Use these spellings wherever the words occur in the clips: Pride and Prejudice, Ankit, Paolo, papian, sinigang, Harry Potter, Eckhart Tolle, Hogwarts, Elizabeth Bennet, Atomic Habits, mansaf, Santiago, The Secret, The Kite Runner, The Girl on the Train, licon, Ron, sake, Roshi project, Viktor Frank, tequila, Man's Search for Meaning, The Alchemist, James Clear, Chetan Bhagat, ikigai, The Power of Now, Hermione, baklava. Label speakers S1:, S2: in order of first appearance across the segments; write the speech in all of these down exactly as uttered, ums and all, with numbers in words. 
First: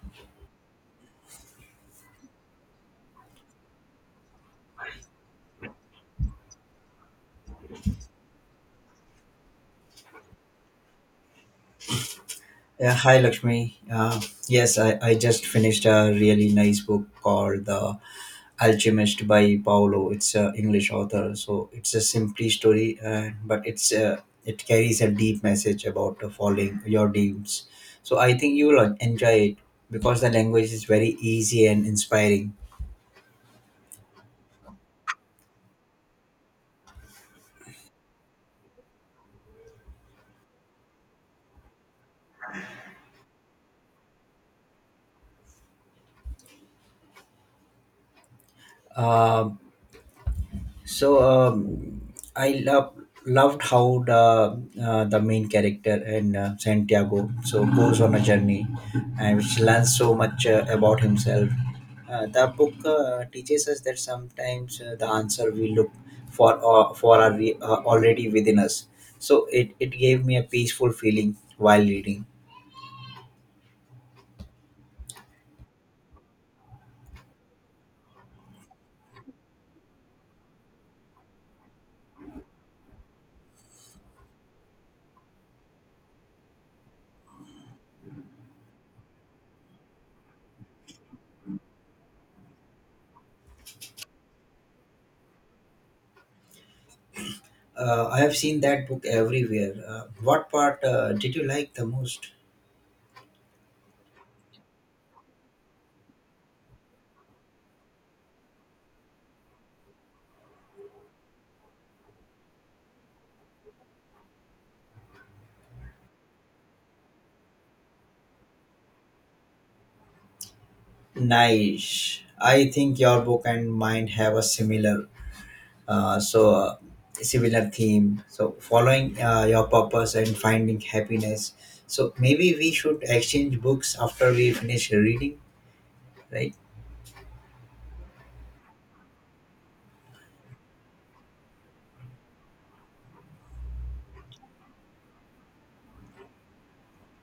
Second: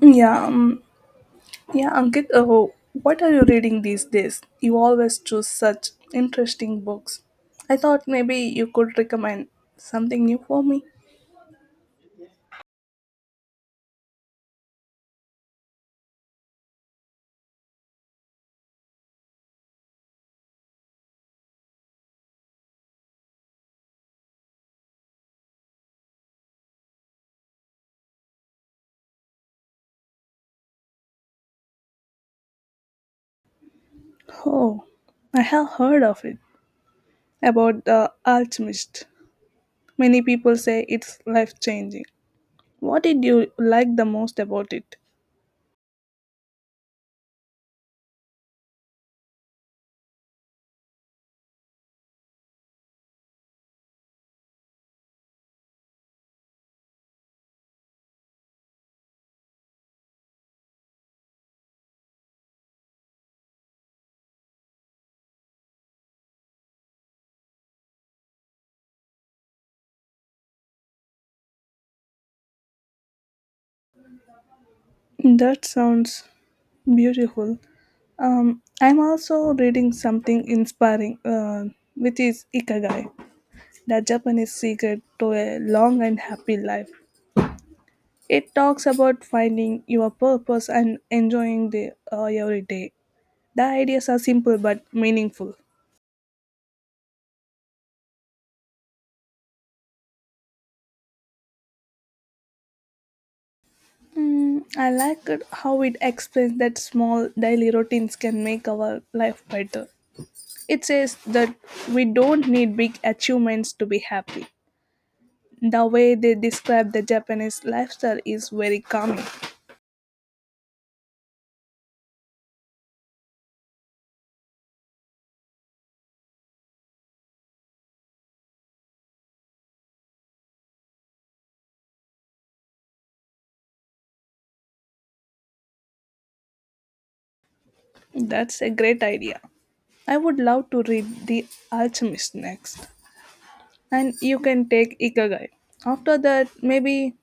S1: Yeah, um, yeah, Ankit, oh, what are you reading these days? You always choose such interesting books. I thought maybe you could recommend something new for me.
S2: Yeah, hi Lakshmi. Uh, yes, I, I just finished a really nice book called The Alchemist by Paolo. It's an English author, so it's a simply story, uh, but it's uh, it carries a deep message about uh, following your dreams. So I think you will enjoy it because the language is very easy and inspiring.
S1: Oh, I have heard of it about The Alchemist. Many people say it's life changing. What did you like the most about it?
S2: Um, So um, I love loved how the uh, the main character and uh, Santiago so goes on a journey and which learns so much uh, about himself. Uh, the book uh, teaches us that sometimes uh, the answer we look for uh, for are re- uh, already within us. So it, it gave me a peaceful feeling while reading.
S1: That sounds beautiful. Um, I'm also reading something inspiring, uh, which is Ikigai. The Japanese Secret to a Long and Happy Life. It talks about finding your purpose and enjoying the uh, every day. The ideas are simple but meaningful.
S2: Uh, I have seen that book everywhere. Uh, what part uh, did you like the most?
S1: Mm, I like it how it explains that small daily routines can make our life better. It says that we don't need big achievements to be happy. The way they describe the Japanese lifestyle is very calming.
S2: Nice. I think your book and mine have a similar, uh, so uh, similar theme. So following uh, your purpose and finding happiness. So maybe we should exchange books after we finish reading, right?
S1: That's a great idea. I would love to read The Alchemist next, and you can take Ikigai. After that, maybe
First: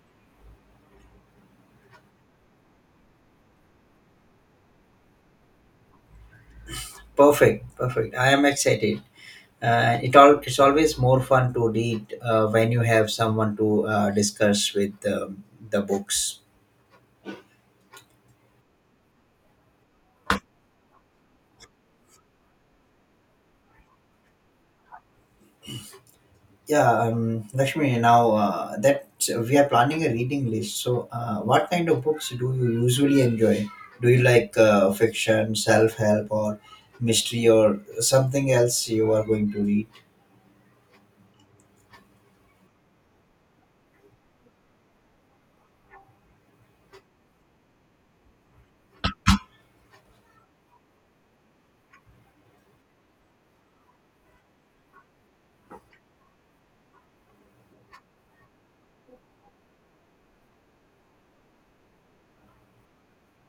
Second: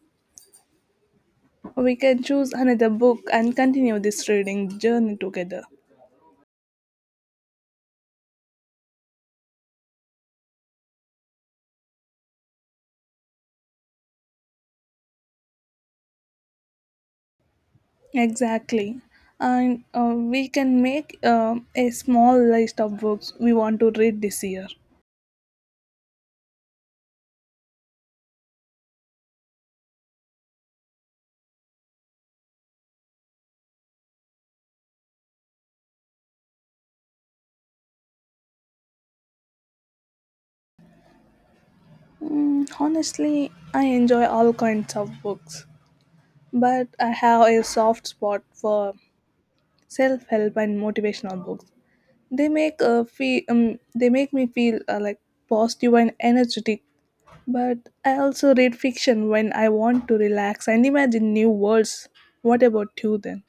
S1: we can choose another book and continue this reading journey together.
S2: Perfect, perfect. I am excited. Uh, it all it's always more fun to read uh, when you have someone to uh, discuss with um, the books.
S1: Exactly. And uh, we can make uh, a small list of books we want to read this year.
S2: Yeah, um, Lakshmi. Now uh, that so we are planning a reading list, so uh, what kind of books do you usually enjoy? Do you like uh, fiction, self help, or mystery, or something else you are going to read?
S1: Mm, honestly, I enjoy all kinds of books, but I have a soft spot for self-help and motivational books. They make a feel, um, they make me feel uh, like positive and energetic. But I also read fiction when I want to relax and imagine new worlds. What about you then?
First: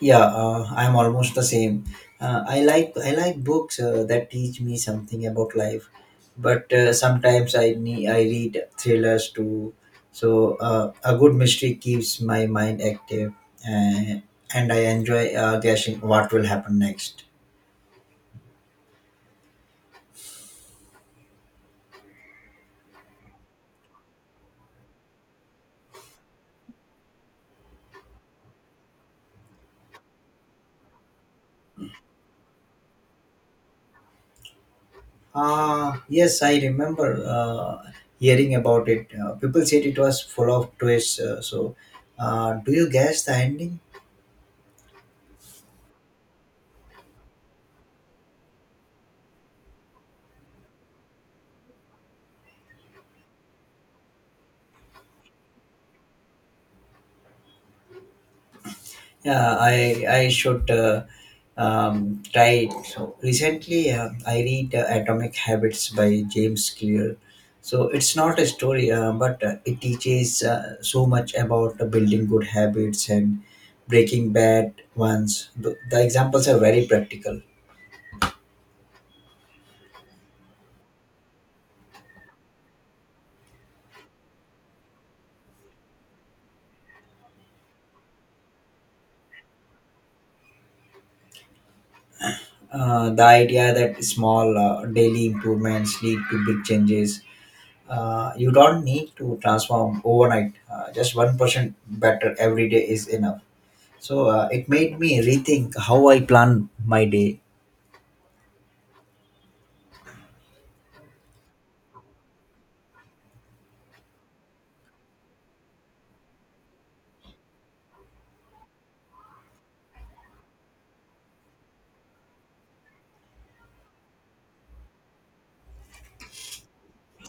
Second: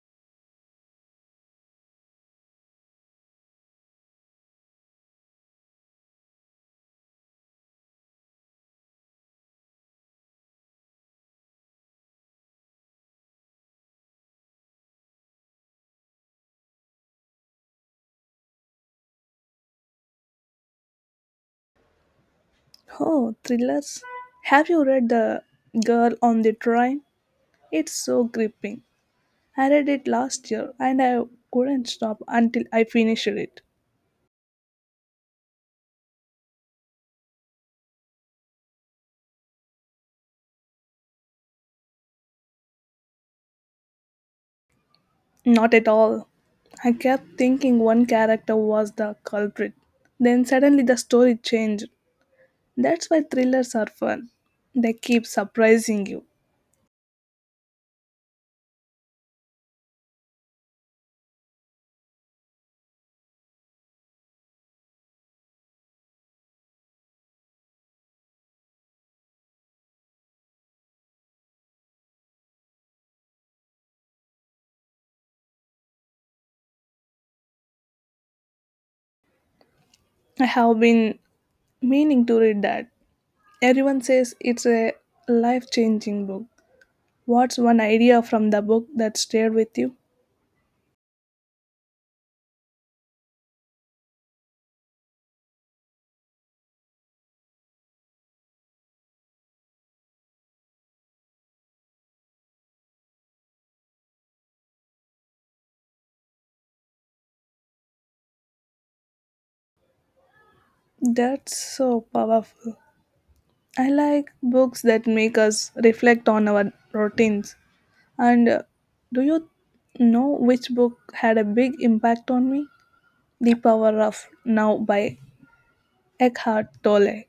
S2: Yeah, uh, I'm almost the same. Uh, I like I like books uh, that teach me something about life, but uh, sometimes I need I read thrillers too. So uh, a good mystery keeps my mind active, uh, and I enjoy uh, guessing what will happen next.
S1: Oh, thrillers? Have you read The Girl on the Train? It's so gripping. I read it last year and I couldn't stop until I finished it.
S2: Uh, yes, I remember uh, hearing about it. Uh, people said it was full of twists. Uh, so, uh, do you guess the ending?
S1: Not at all. I kept thinking one character was the culprit. Then suddenly the story changed. That's why thrillers are fun. They keep surprising you.
S2: Yeah, I I should uh, um, try it. So recently, uh, I read uh, Atomic Habits by James Clear. So it's not a story, uh, but uh, it teaches uh, so much about uh, building good habits and breaking bad ones. The, the examples are very practical.
S1: I have been meaning to read that. Everyone says it's a life changing book. What's one idea from the book that stayed with you?
S2: Uh, the idea that small uh, daily improvements lead to big changes. Uh, you don't need to transform overnight. Uh, just one percent better every day is enough. So uh, it made me rethink how I plan my day.
S1: That's so powerful. I like books that make us reflect on our routines. And uh, do you know which book had a big impact on me? The Power of Now by Eckhart Tolle.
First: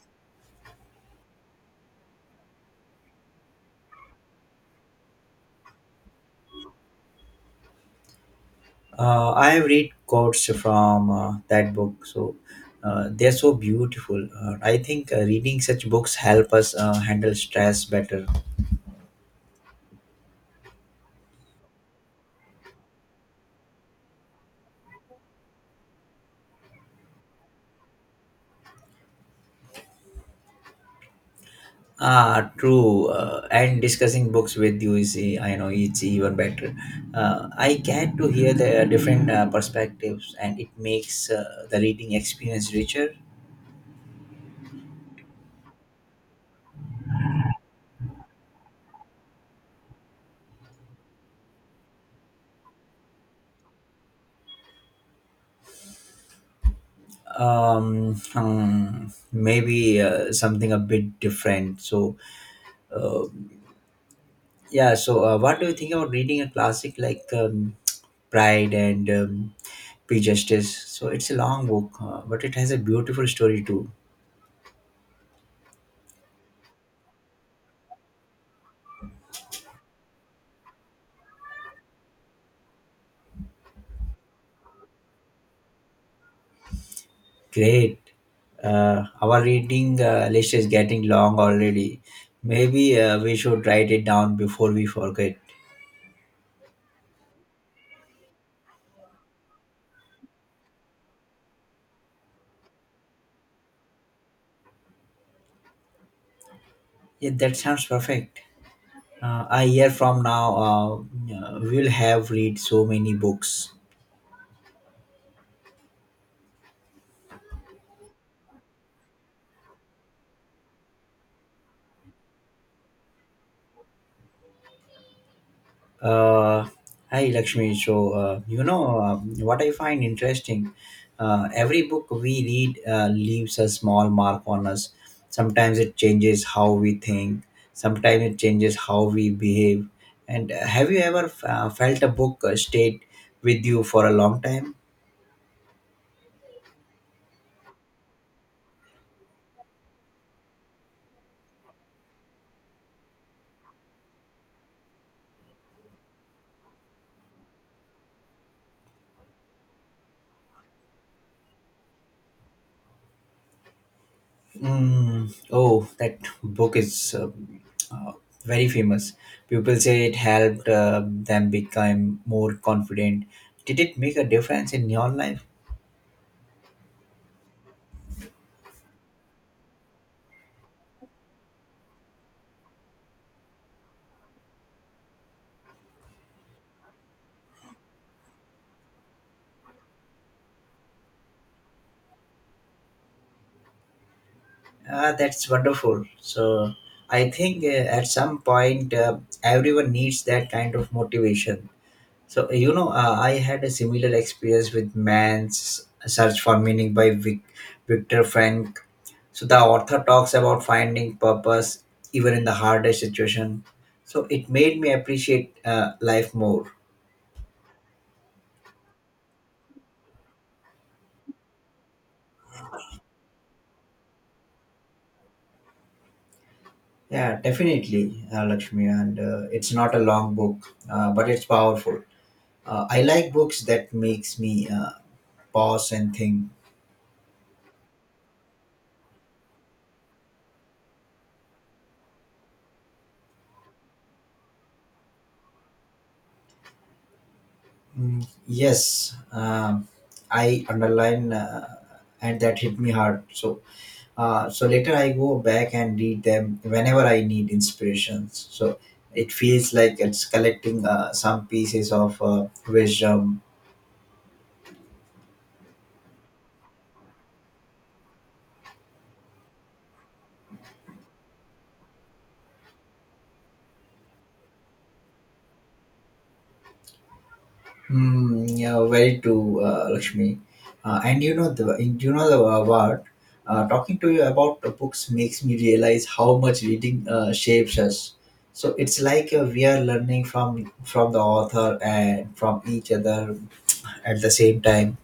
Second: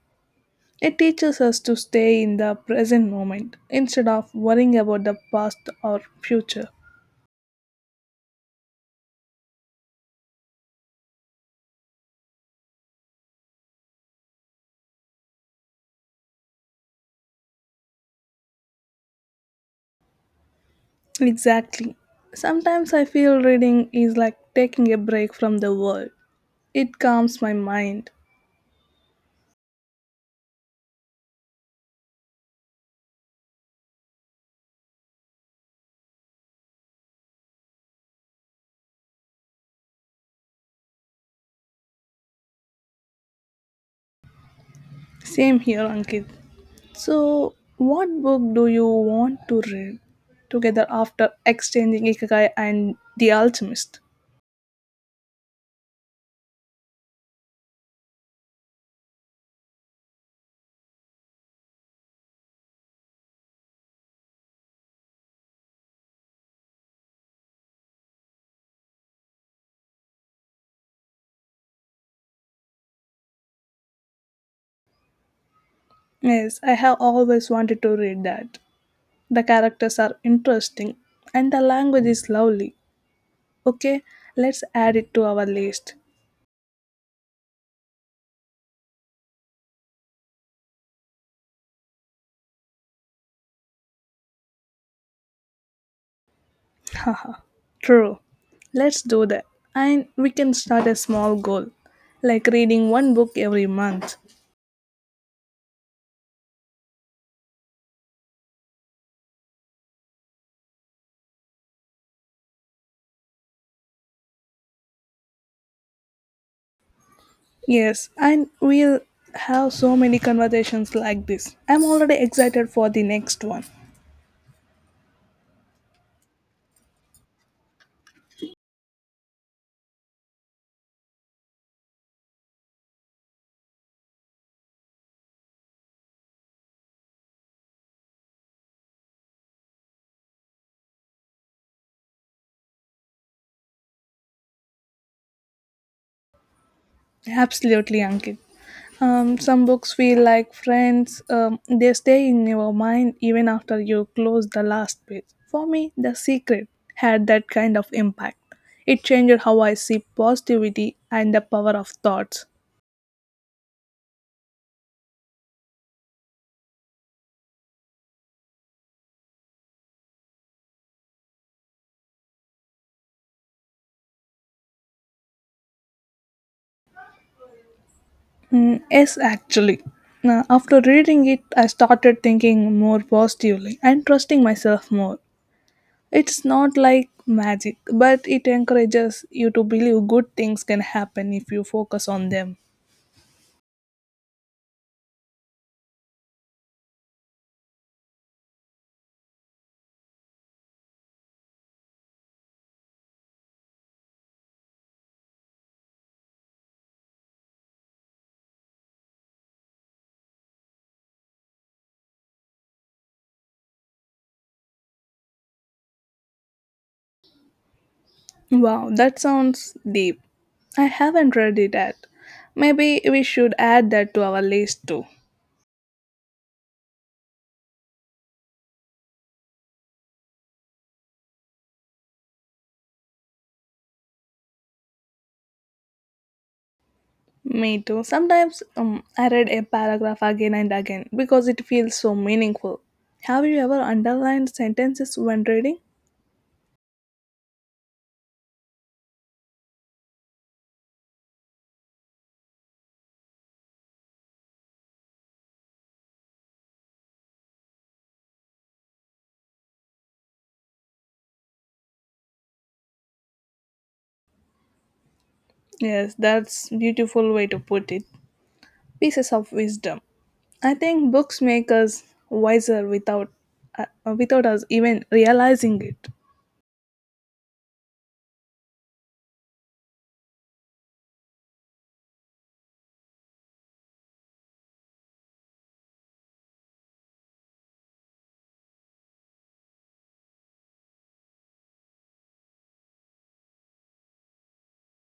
S1: It teaches us to stay in the present moment instead of worrying about the past or future.
S2: Uh, I have read quotes from uh, that book, so uh, they're so beautiful. Uh, I think uh, reading such books help us uh, handle stress better.
S1: Exactly. Sometimes I feel reading is like taking a break from the world. It calms my mind.
S2: Ah, true. Uh, and discussing books with you is, e- I know, it's even better. Uh, I get to hear the different uh, perspectives, and it makes uh, the reading experience richer.
S1: Same here, Ankit. So, what book do you want to read together after exchanging Ikigai and The Alchemist?
S2: Um, hmm, Maybe uh, something a bit different. So Yeah, so uh, what do you think about reading a classic like um, Pride and um, Prejudice? So it's a long book, uh, but it has a beautiful story too.
S1: Yes, I have always wanted to read that. The characters are interesting and the language is lovely. Okay, let's add it to our list.
S2: Great. Uh, our reading uh, list is getting long already. Maybe uh, we should write it down before we forget.
S1: Haha, true. Let's do that. And we can start a small goal, like reading one book every month.
S2: Yeah, that sounds perfect. Uh, a year from now, uh, we will have read so many books.
S1: Yes, and we'll have so many conversations like this. I'm already excited for the next one.
S2: Uh, Hi, Lakshmi. So, uh, you know, um, what I find interesting, uh, every book we read uh, leaves a small mark on us. Sometimes it changes how we think, sometimes it changes how we behave. And uh, have you ever uh, felt a book uh, stayed with you for a long time?
S1: Absolutely, Ankit. Um, some books feel like friends, um, they stay in your mind even after you close the last page. For me, The Secret had that kind of impact. It changed how I see positivity and the power of thoughts.
S2: Mm, oh, that book is um, uh, very famous. People say it helped uh, them become more confident. Did it make a difference in your life?
S1: Mm, yes, actually. Now, after reading it, I started thinking more positively and trusting myself more. It's not like magic, but it encourages you to believe good things can happen if you focus on them.
S2: Ah, that's wonderful. So I think uh, at some point uh, everyone needs that kind of motivation. So you know, uh, I had a similar experience with Man's Search for Meaning by Vic- Viktor Frank. So the author talks about finding purpose even in the hardest situation. So it made me appreciate uh, life more.
S1: Wow, that sounds deep. I haven't read it yet. Maybe we should add that to our list too.
S2: Yeah, definitely, uh, Lakshmi. And uh, it's not a long book, uh, but it's powerful. Uh, I like books that makes me uh, pause and think.
S1: Me too. Sometimes um, I read a paragraph again and again because it feels so meaningful. Have you ever underlined sentences when reading?
S2: Mm, yes, um, I underline, uh, and that hit me hard. So, uh, so later I go back and read them whenever I need inspirations. So it feels like it's collecting uh, some pieces of uh, wisdom.
S1: Yes, that's beautiful way to put it. Pieces of wisdom. I think books make us wiser without uh, uh, without us even realizing it.
S2: Mm, yeah, very true, uh, Lakshmi. Uh, and you know the in- you know the uh, what uh, talking to you about the books makes me realize how much reading uh, shapes us. So it's like uh, we are learning from from the author and from each other at the same time.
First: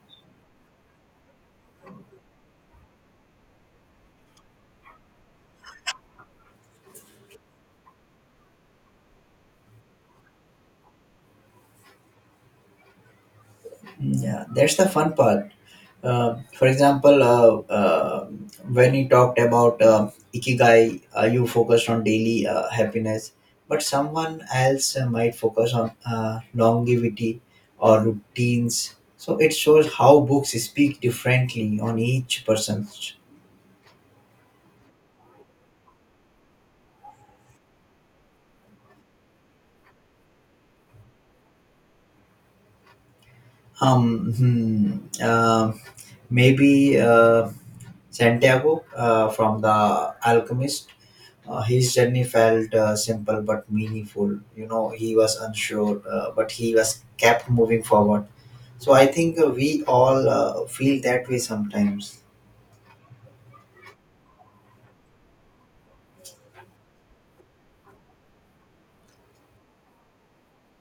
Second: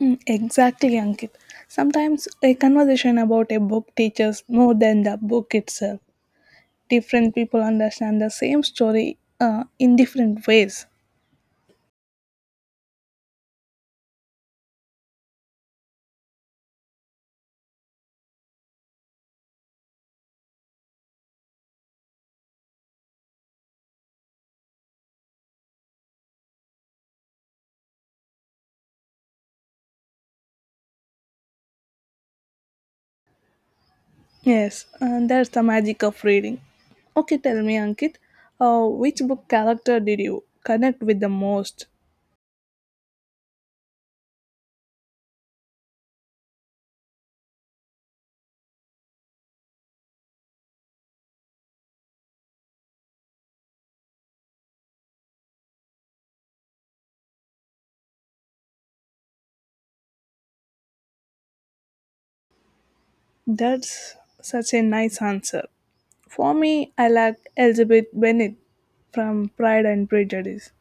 S1: Mm, exactly, Ankit. Sometimes a conversation about a book teaches more than the book itself. Different people understand the same story uh, in different ways.
S2: Hmm, Yeah, that's the fun part. Uh, for example, uh, uh, when you talked about uh, ikigai, uh, you focused on daily uh, happiness, but someone else uh, might focus on uh, longevity or routines. So it shows how books speak differently on each person.
S1: Yes, and that's the magic of reading. Okay, tell me, Ankit, uh, which book character did you connect with the most?
S2: Um, hmm, um, Maybe uh, Santiago uh, from The Alchemist. Uh, his journey felt uh, simple but meaningful. You know, he was unsure, uh, but he was kept moving forward. So I think uh, we all uh, feel that way sometimes.
S1: That's such a nice answer. For me, I like Elizabeth Bennet from Pride and Prejudice.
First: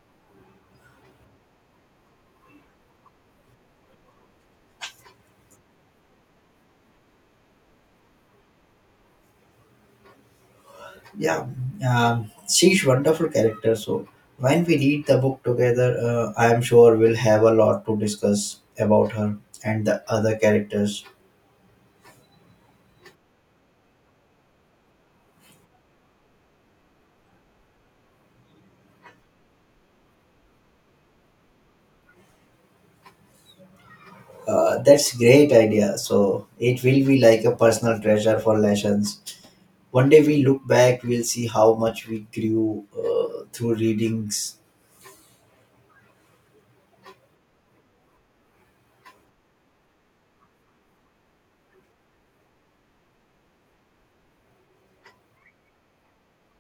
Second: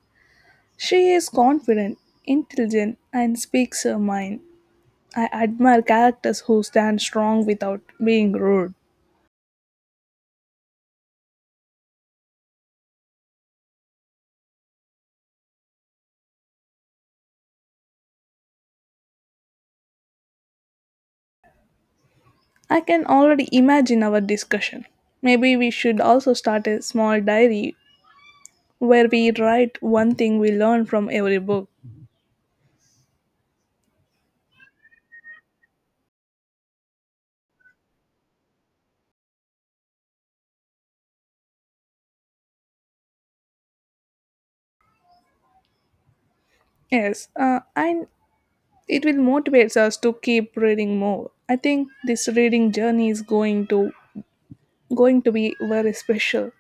S1: She is confident, intelligent, and speaks her mind. I admire characters who stand strong without being rude.
S2: Yeah, um, she's wonderful character. So when we read the book together, uh, I am sure we'll have a lot to discuss about her and the other characters.
S1: I can already imagine our discussion. Maybe we should also start a small diary where we write one thing we learn from every book.
S2: Uh, that's great idea. So it will be like a personal treasure for lessons. One day we look back, we'll see how much we grew uh, through readings.
S1: Yes, uh, I it will motivate us to keep reading more. I think this reading journey is going to going to be very special.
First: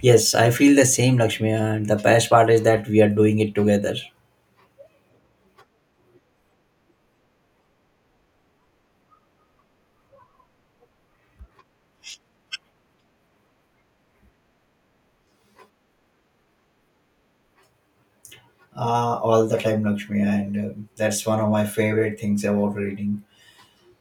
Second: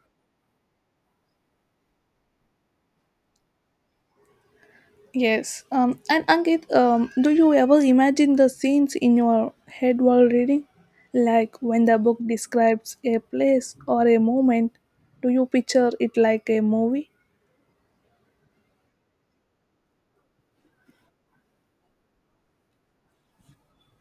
S2: Yes, I feel the same, Lakshmi. And the best part is that we are doing it together.
S1: Yes. Um, and Ankit, um, do you ever imagine the scenes in your head while reading? Like when the book describes a place or a moment, do you picture it like a movie?
S2: Uh, all the time, Lakshmi, and uh, that's one of my favorite things about reading.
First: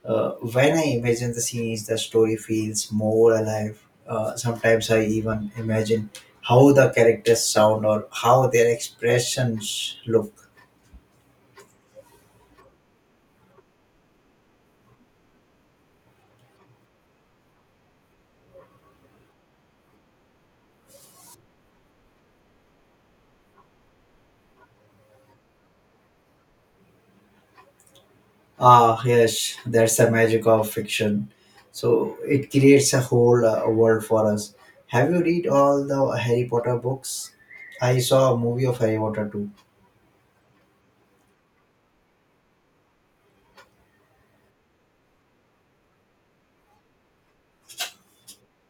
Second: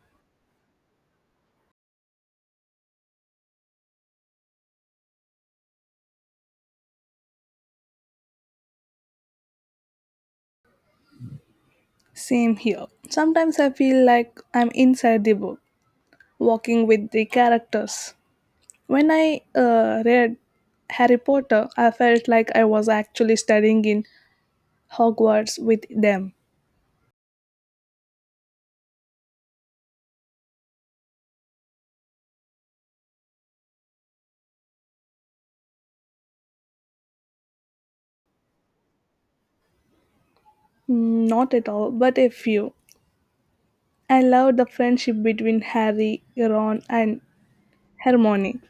S2: Uh, when I imagine the scenes, the story feels more alive. Uh, sometimes I even imagine how the characters sound or how their expressions look.
S1: Same here. Sometimes I feel like I'm inside the book, walking with the characters. When I uh, read Harry Potter, I felt like I was actually studying in Hogwarts with them.
S2: Ah, yes, that's the magic of fiction. So it creates a whole uh, world for us. Have you read all the Harry Potter books? I saw a movie of Harry Potter too.
S1: Mm, not at all, but a few. I loved the friendship between Harry, Ron, and Hermione.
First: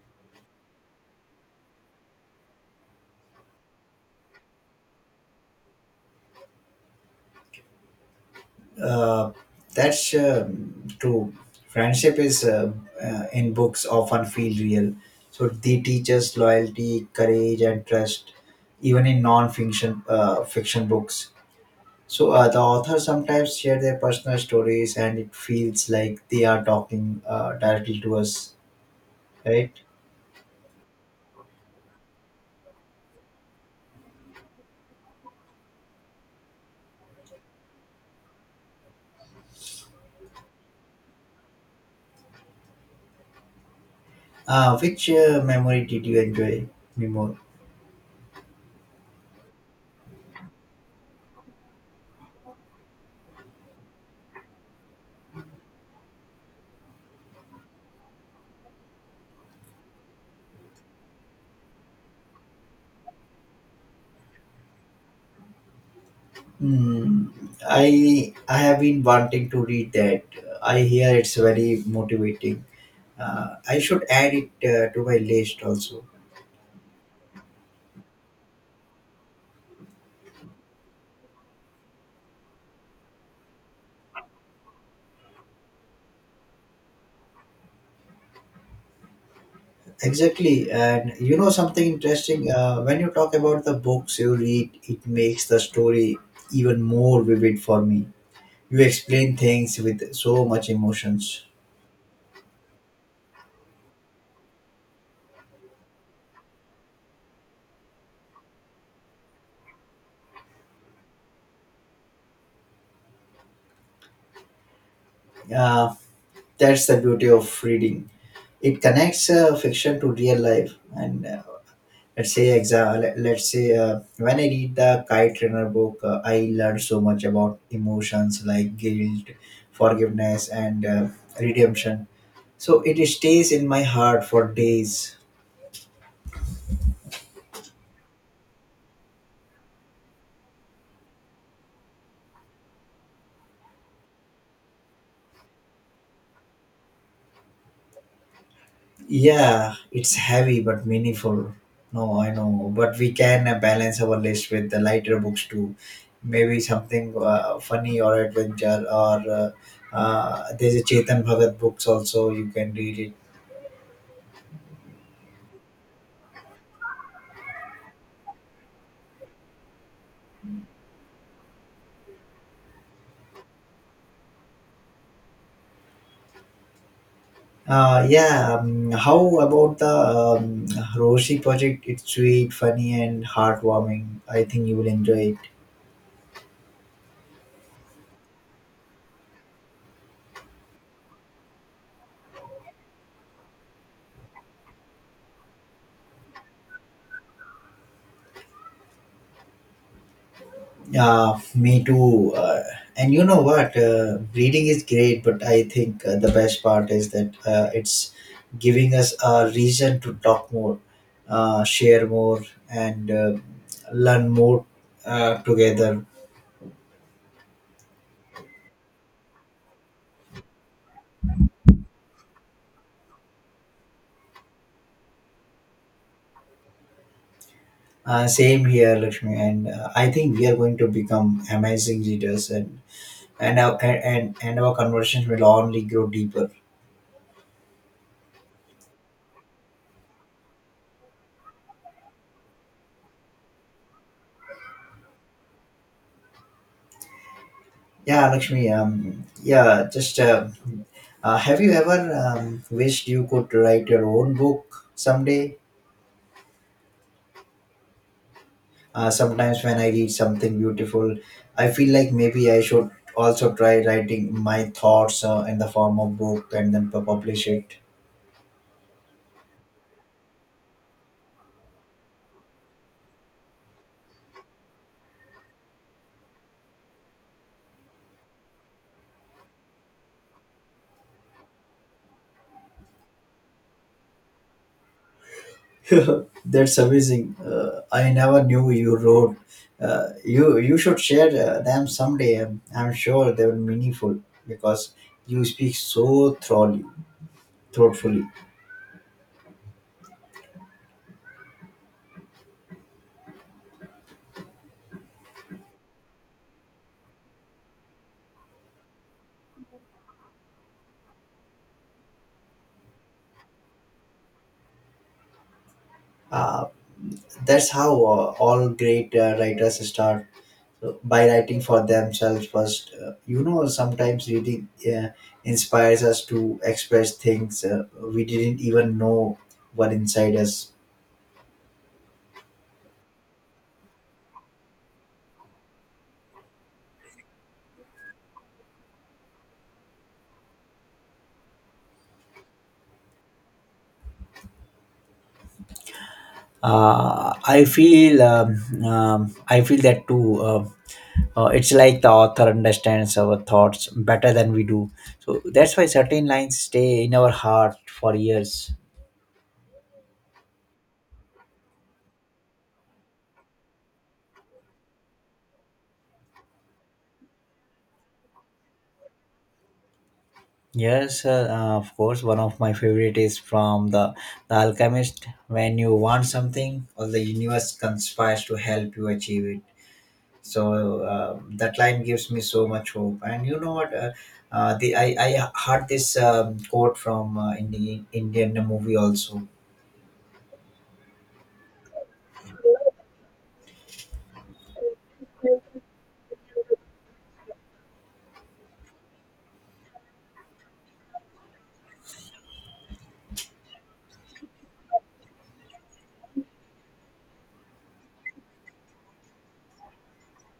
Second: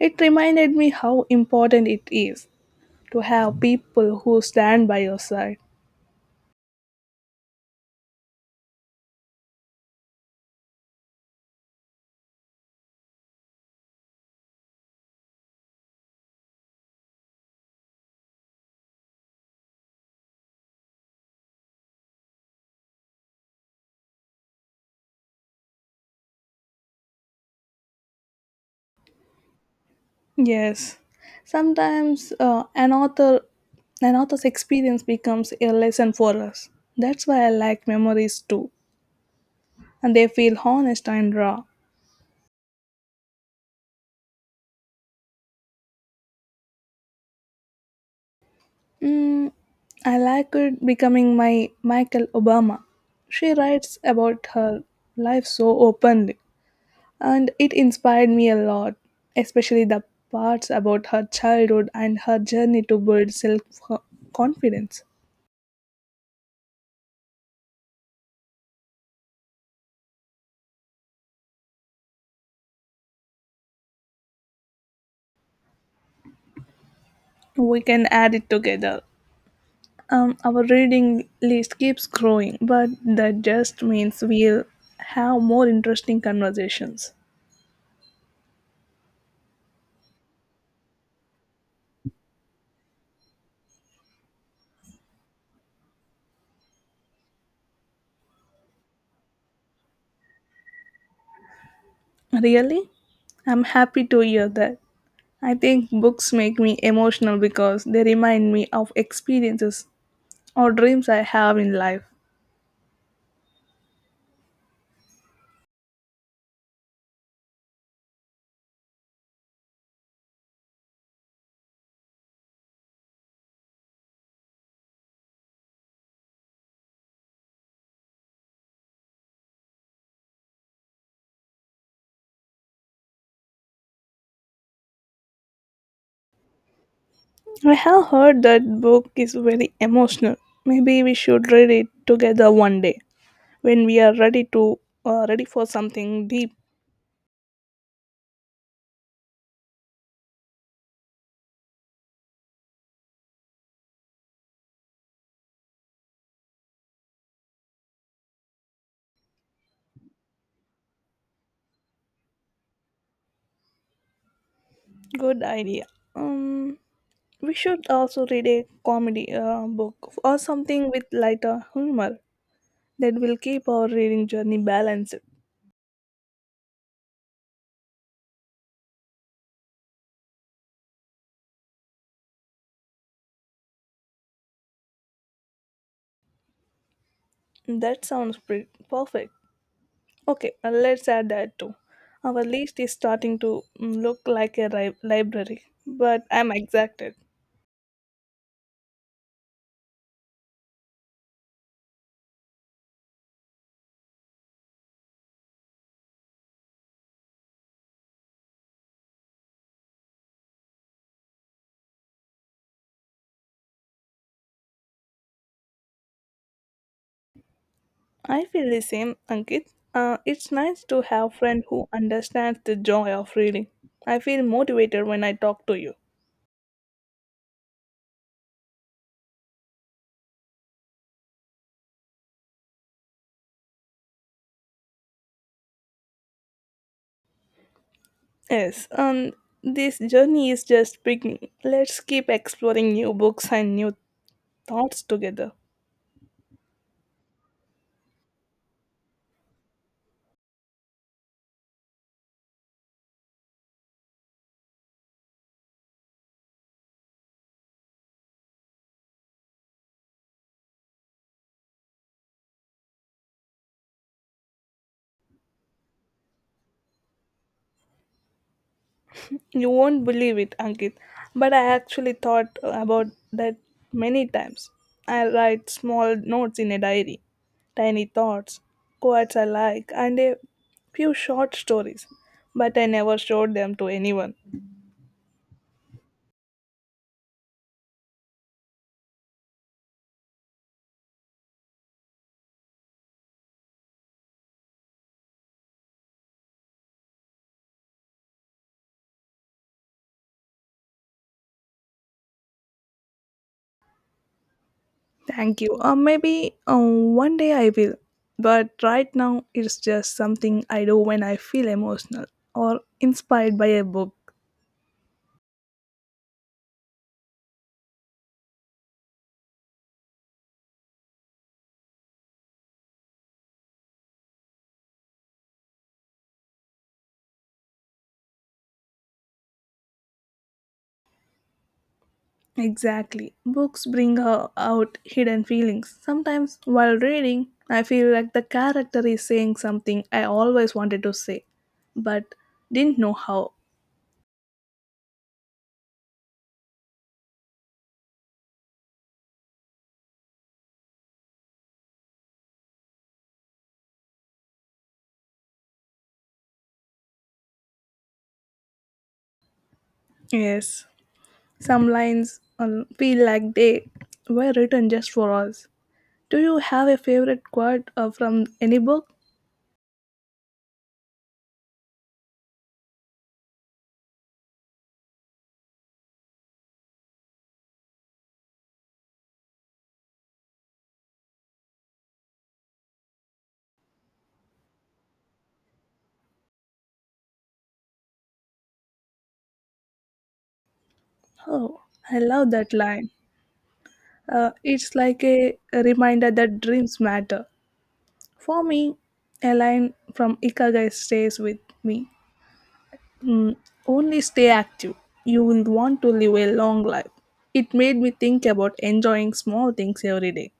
S1: It reminded me how important it is to have people who stand by your side.
S2: Uh, that's um, true. Friendship is uh, uh, in books often feel real. So they teach us loyalty, courage, and trust, even in non-fiction uh, fiction books. So uh, the authors sometimes share their personal stories, and it feels like they are talking uh, directly to us, right?
S1: Yes, sometimes uh, an author an author's experience becomes a lesson for us. That's why I like memories too, and they feel honest and raw.
S2: Uh, which uh, memory did you enjoy me more?
S1: Mm, I like it becoming my Michael Obama. She writes about her life so openly, and it inspired me a lot, especially the parts about her childhood and her journey to build self confidence.
S2: Hmm, I I have been wanting to read that. I hear it's very motivating. Uh, I should add it uh, to my list also.
S1: We can add it together. Um, our reading list keeps growing, but that just means we'll have more interesting conversations.
S2: Exactly, and you know something interesting. Uh, when you talk about the books you read, it makes the story even more vivid for me. You explain things with so much emotions.
S1: Really? I'm happy to hear that. I think books make me emotional because they remind me of experiences or dreams I have in life.
S2: uh, that's the beauty of reading. It connects uh, fiction to real life, and uh, let's say exa- let- let's say uh, when I read the kite runner book uh, I learned so much about emotions like guilt, forgiveness, and uh, redemption. So it stays in my heart for days.
S1: I have heard that book is very emotional. Maybe we should read it together one day when we are ready to uh, ready for something deep.
S2: Yeah, it's heavy but meaningful. No, I know, but we can uh, balance our list with the lighter books too. Maybe something uh, funny or adventure, or uh, uh, there's a Chetan Bhagat books also. You can read it.
S1: Good idea. Um, we should also read a comedy uh, book or something with lighter humor that will keep our reading journey balanced.
S2: Uh, yeah. Um, how about the um, Roshi project? It's sweet, funny, and heartwarming. I think you will enjoy.
S1: That sounds pretty perfect. Okay, uh, let's add that too. Our list is starting to mm, look like a ri- library, but I'm excited.
S2: Yeah, me too. Uh, and you know what? Uh, reading is great, but I think uh, the best part is that uh, it's giving us a reason to talk more, uh, share more, and uh, learn more uh, together.
S1: I feel the same, Ankit. Uh, it's nice to have friend who understands the joy of reading. I feel motivated when I talk to you.
S2: Uh, same here, Lakshmi. And uh, I think we are going to become amazing leaders, and and our, and and our conversations will only grow deeper.
S1: Yes, um, this journey is just beginning. Let's keep exploring new books and new thoughts together.
S2: Yeah, Lakshmi. Um, yeah, just uh, uh, Have you ever um, wished you could write your own book someday? Uh, sometimes when I read something beautiful, I feel like maybe I should also try writing my thoughts uh, in the form of book and then pu- publish it.
S1: You won't believe it, Ankit, but I actually thought about that many times. I write small notes in a diary, tiny thoughts, quotes I like, and a few short stories, but I never showed them to anyone.
S2: That's amazing. Uh, I never knew you wrote. Uh, you you should share uh, them someday. Um, I'm sure they were meaningful because you speak so thoroughly, thoughtfully.
S1: Thank you. Or maybe uh, one day I will, but right now it's just something I do when I feel emotional or inspired by a book.
S2: Uh, that's how uh, all great uh, writers start, so by writing for themselves first. Uh, you know, sometimes reading uh, inspires us to express things uh, we didn't even know were inside us.
S1: Exactly. Books bring ho- out hidden feelings. Sometimes while reading, I feel like the character is saying something I always wanted to say, but didn't know how.
S2: uh, I feel um, um, I feel that too. Uh, uh, it's like the author understands our thoughts better than we do, so that's why certain lines stay in our heart for years.
S1: Yes, some lines um, feel like they were written just for us. Do you have a favorite quote uh, from any book?
S2: Yes, uh, uh, of course. One of my favorite is from the, the Alchemist. When you want something, all the universe conspires to help you achieve it. So uh, that line gives me so much hope. And you know what? Uh, uh, the I, I heard this um, quote from uh, in the Indian movie also.
S1: Oh, I love that line. Uh, it's like a, a reminder that dreams matter. For me, a line from Ikagai stays with me. Mm, only stay active. You will want to live a long life. It made me think about enjoying small things every day.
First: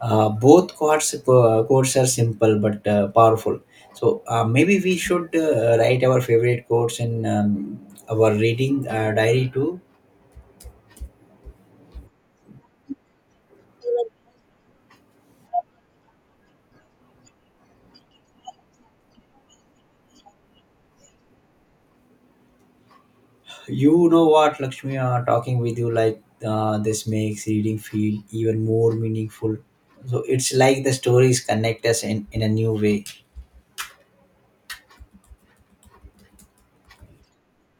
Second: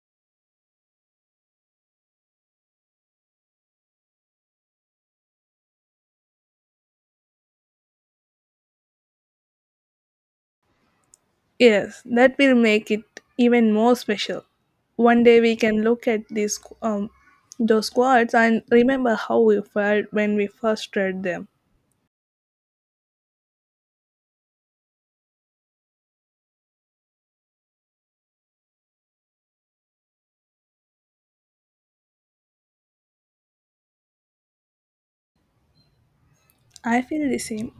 S2: Uh, both quotes uh, quotes are simple but uh, powerful. So uh, maybe we should uh, write our favorite quotes in um, our reading uh, diary too.
S1: Yes, that will make it even more special. One day we can look at these um, those quotes and remember how we felt when we first read them.
S2: You know what, Lakshmi, uh, talking with you like uh, this makes reading feel even more meaningful. So it's like the stories connect us in, in a new way.
S1: I feel the same.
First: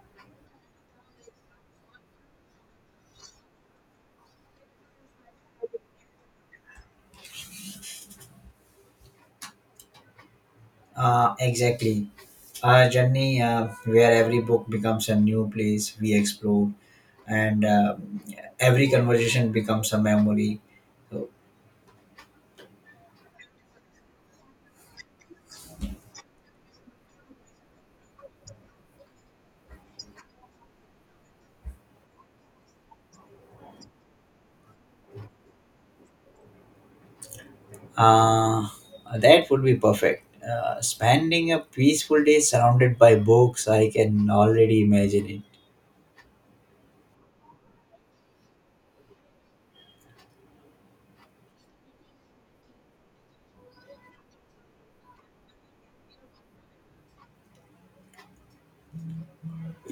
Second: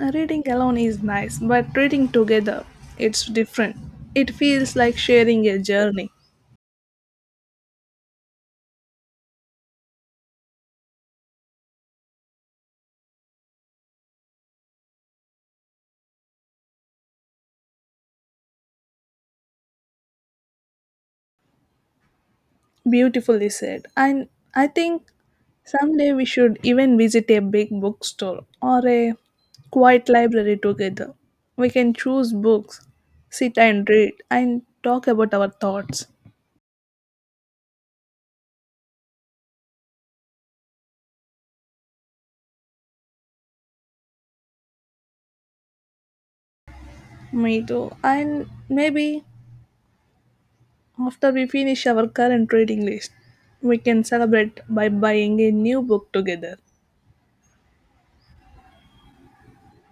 S1: Reading alone is nice, but reading together, it's different. It feels like sharing a journey.
S2: Uh, exactly. Our journey uh, where every book becomes a new place we explore, and uh, every conversation becomes a memory. So,
S1: Beautifully said. And I think someday we should even visit a big bookstore or a quiet library together. We can choose books, sit and read, and talk about our thoughts.
S2: uh, that would be perfect. Uh, spending a peaceful day surrounded by books, I can already imagine it.
S1: Me too. And maybe after we finish our current reading list, we can celebrate by buying a new book together.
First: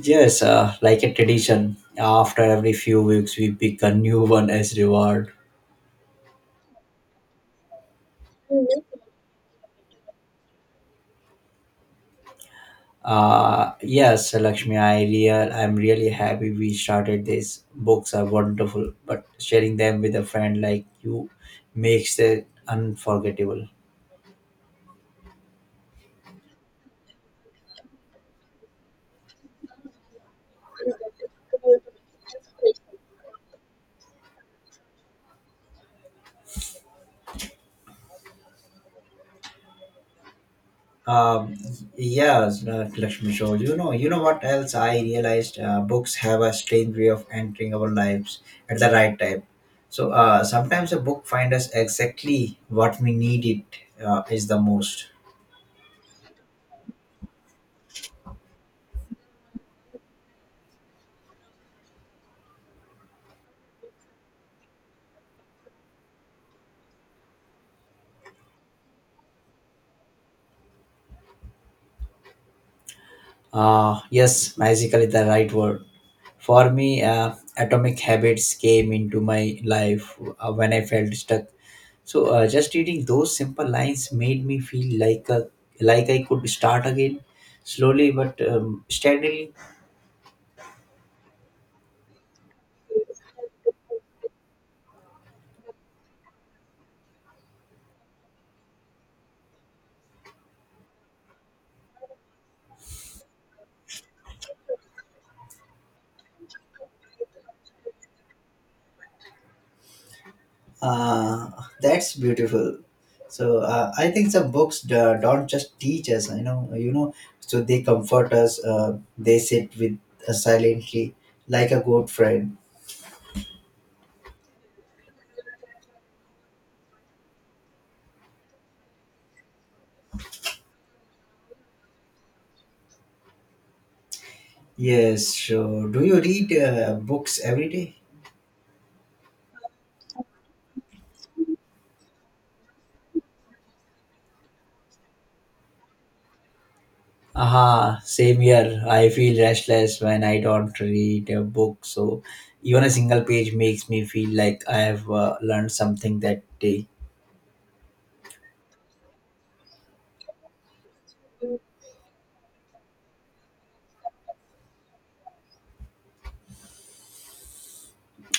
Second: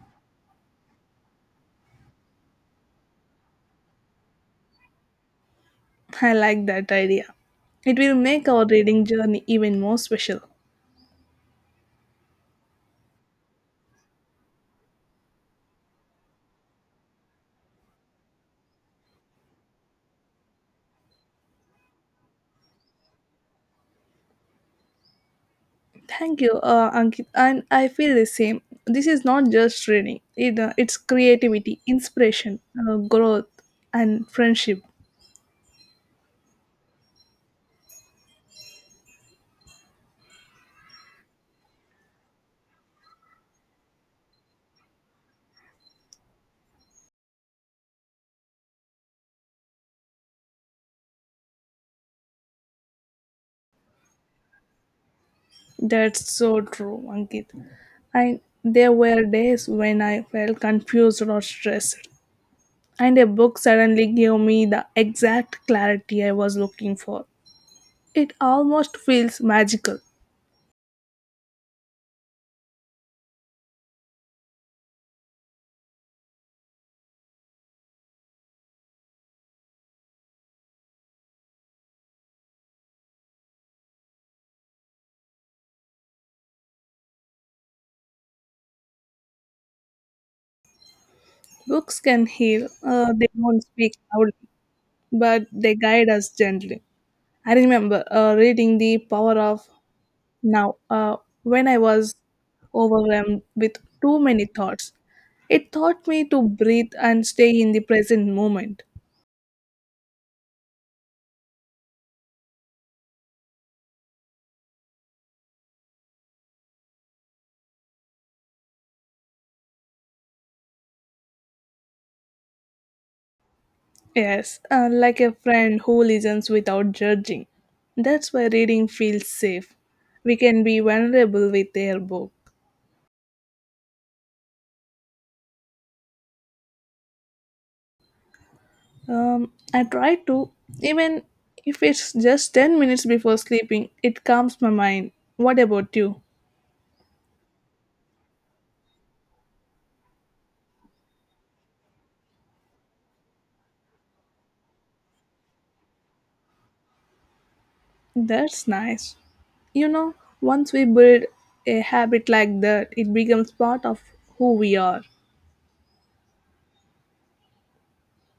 S2: Yes, uh, like a tradition. After every few weeks, we pick a new one as reward.
S1: I like that idea. It will make our
S2: Mhm.
S1: reading journey even more special.
S2: Uh, yes, Lakshmi, I real, I'm really happy we started this. Books are wonderful, but sharing them with a friend like you makes it unforgettable.
S1: Thank you, uh, Ankit. And I feel the same. This is not just reading; it, uh, it's creativity, inspiration, uh, growth, and friendship.
S2: Um, yes, uh, Lakshmi Show. You know, you know what else I realized? Uh, books have a strange way of entering our lives at the right time. So uh, sometimes a book finds us exactly what we need it uh, is the most.
S1: That's so true, Ankit. And there were days when I felt confused or stressed, and a book suddenly gave me the exact clarity I was looking for. It almost feels magical.
S2: Uh, yes, magical is the right word. For me, uh, atomic habits came into my life uh, when I felt stuck. So uh, just reading those simple lines made me feel like a, like I could start again, slowly but um, steadily.
S1: Books can heal, uh, they don't speak loudly, but they guide us gently. I remember uh, reading The Power of Now, uh, when I was overwhelmed with too many thoughts, it taught me to breathe and stay in the present moment.
S2: Uh, that's beautiful. So uh, I think some books d- don't just teach us, you know, you know, so they comfort us. Uh, they sit with us silently, like a good friend.
S1: Yes, uh, like a friend who listens without judging. That's why reading feels safe. We can be vulnerable with their book.
S2: Yes, so do you read uh, books every day?
S1: Um, I try to, even if it's just 10 minutes before sleeping, it calms my mind. What about you?
S2: Aha, same here. I feel restless when I don't read a book. So even a single page makes me feel like I have uh, learned something that day.
S1: That's nice. You know, once we build a habit like that, it becomes part of who we are.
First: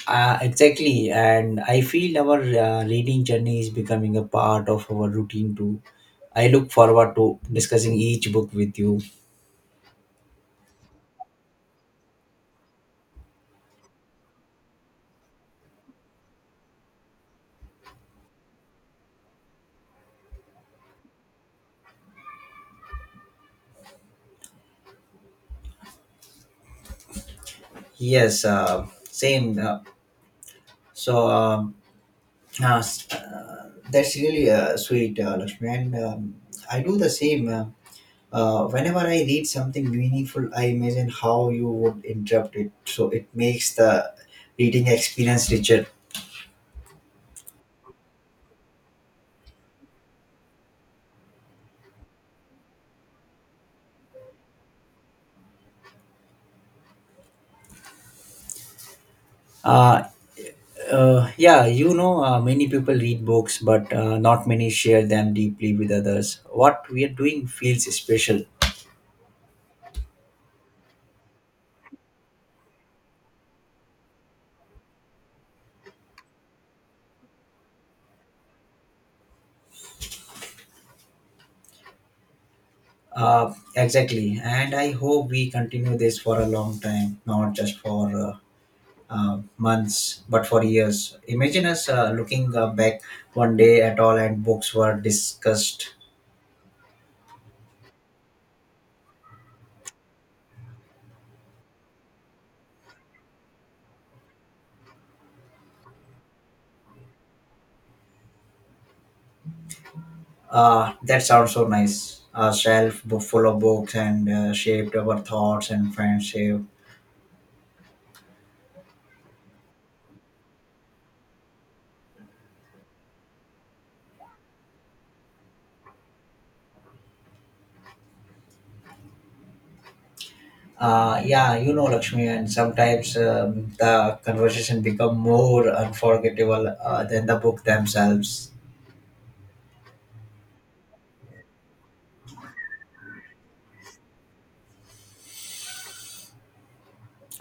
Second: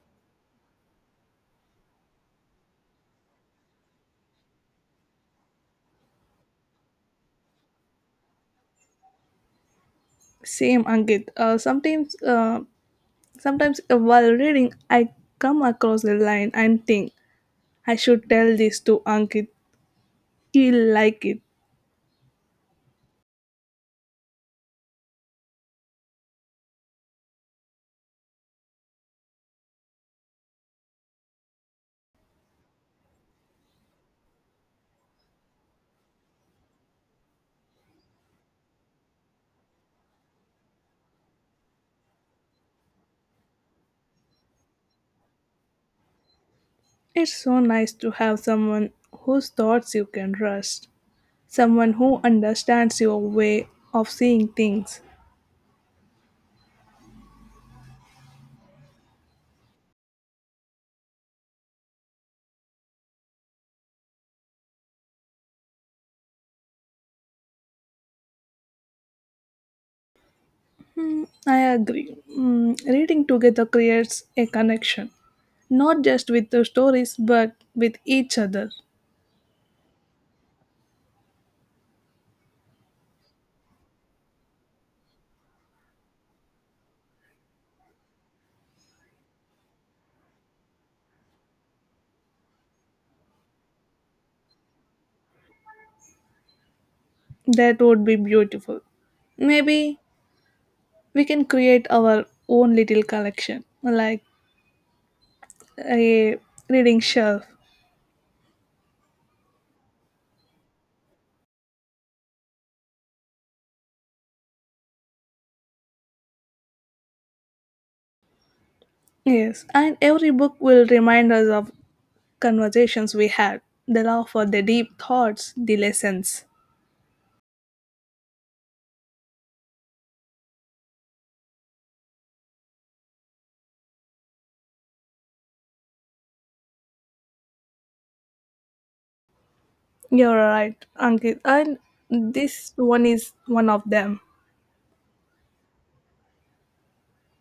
S2: Uh, exactly, and I feel our uh, reading journey is becoming a part of our routine too. I look forward to discussing each book with you.
S1: Same, Ankit. Uh, sometimes, uh, sometimes uh, while reading, I come across a line and think I should tell this to Ankit. He'll like it.
S2: Yes, uh, same. Uh, so, um, Uh, s- uh, that's really uh, sweet, uh, Lakshmi. And um, I do the same. Uh, uh, whenever I read something meaningful, I imagine how you would interrupt it. So it makes the reading experience richer.
S1: It's so nice to have someone whose thoughts you can trust, someone who understands your way of seeing things.
S2: Uh, uh, yeah, you know, uh, many people read books, but uh, not many share them deeply with others. What we are doing feels special.
S1: Mm, I agree. Mm, reading together creates a connection, not just with the stories, but with each other.
S2: Uh, exactly. And I hope we continue this for a long time, not just for uh, uh, months, but for years. Imagine us uh, looking uh, back one day at all and books were discussed.
S1: That would be beautiful. Maybe we can create our own little collection, like a reading shelf.
S2: Uh, that sounds so nice. A shelf bo- full of books and uh, shaped our thoughts and friendship.
S1: Yes, and every book will remind us of conversations we had, the love for the deep thoughts, the lessons.
S2: Uh, yeah, you know, Lakshmi, and sometimes um, the conversation become more unforgettable uh, than the book themselves.
S1: You're right, Ankit, and this one is one of them.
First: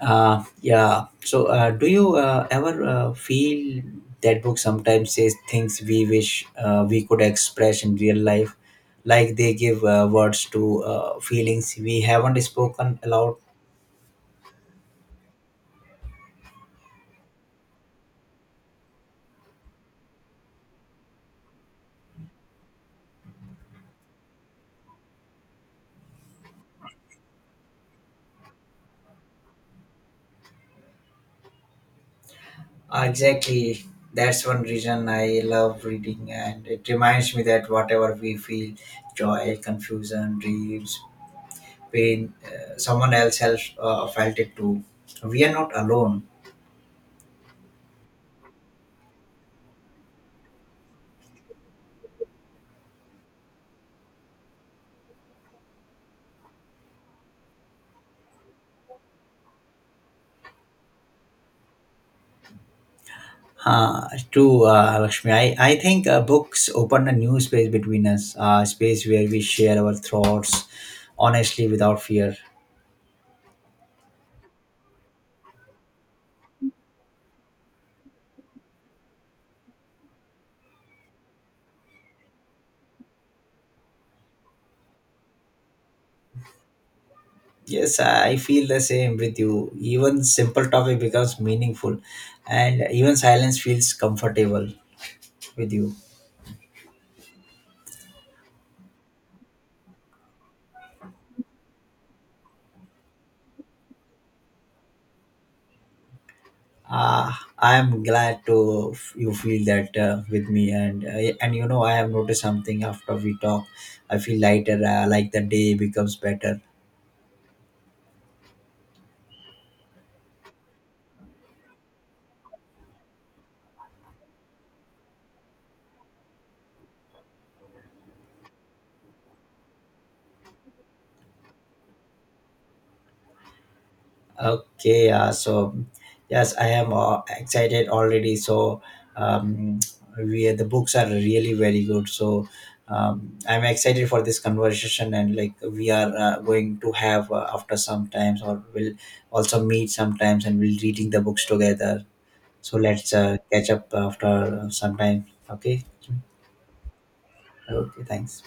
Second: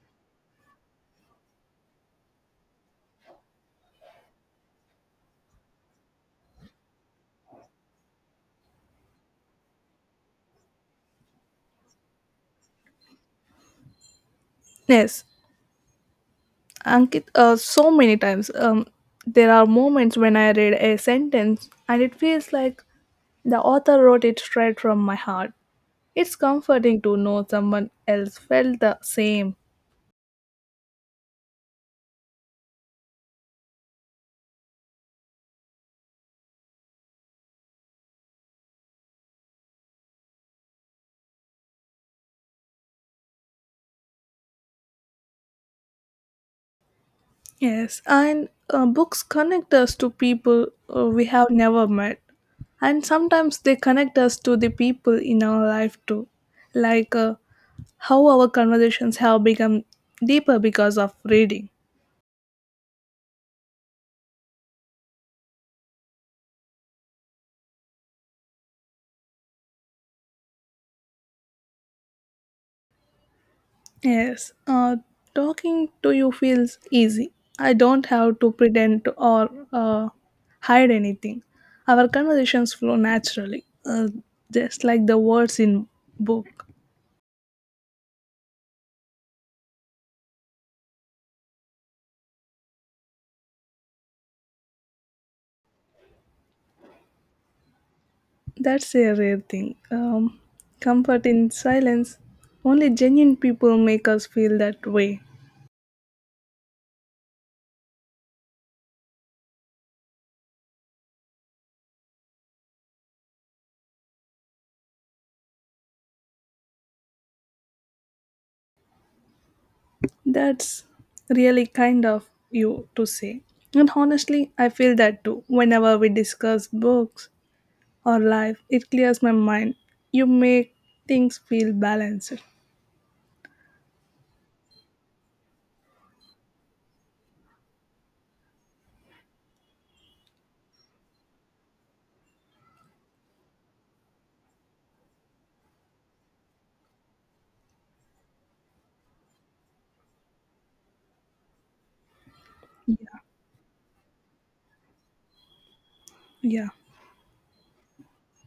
S2: Uh, yeah. So, uh, do you uh, ever uh, feel that book sometimes says things we wish uh, we could express in real life, like they give uh, words to uh, feelings we haven't spoken aloud?
S1: Yes, Ankit, uh, so many times. Um, there are moments when I read a sentence and it feels like the author wrote it straight from my heart. It's comforting to know someone else felt the same.
S2: Exactly. That's one reason I love reading, and it reminds me that whatever we feel, joy, confusion, dreams, pain, uh, someone else has uh, felt it too. We are not alone.
S1: Yes, and uh, books connect us to people uh, we have never met, and sometimes they connect us to the people in our life too, like uh, how our conversations have become deeper because of reading.
S2: Uh, true, uh, Lakshmi. I, I think uh, books open a new space between us, a space where we share our thoughts honestly without fear.
S1: Yes, uh, talking to you feels easy. I don't have to pretend or uh, hide anything. Our conversations flow naturally, uh, just like the words in book.
S2: Yes, I feel the same with you. Even simple topic becomes meaningful, and even silence feels comfortable with you.
S1: That's a rare thing. Um, comfort in silence. Only genuine people make us feel that way.
S2: Uh, I am glad to f- you feel that uh, with me, and uh, and you know I have noticed something after we talk. I feel lighter, uh, like the day becomes better.
S1: That's really kind of you to say. And honestly, I feel that too. Whenever we discuss books, or life. It clears my mind. You make things feel balanced.
S2: Okay, uh, so yes, I am uh, excited already. So um, we the books are really very good. So um, I'm excited for this conversation and like we are uh, going to have uh, after some times, or we'll also meet sometimes and we'll reading the books together. So
S1: Yeah,
S2: let's uh, catch up after some time. Okay.
S1: yeah.
S2: Okay. Thanks.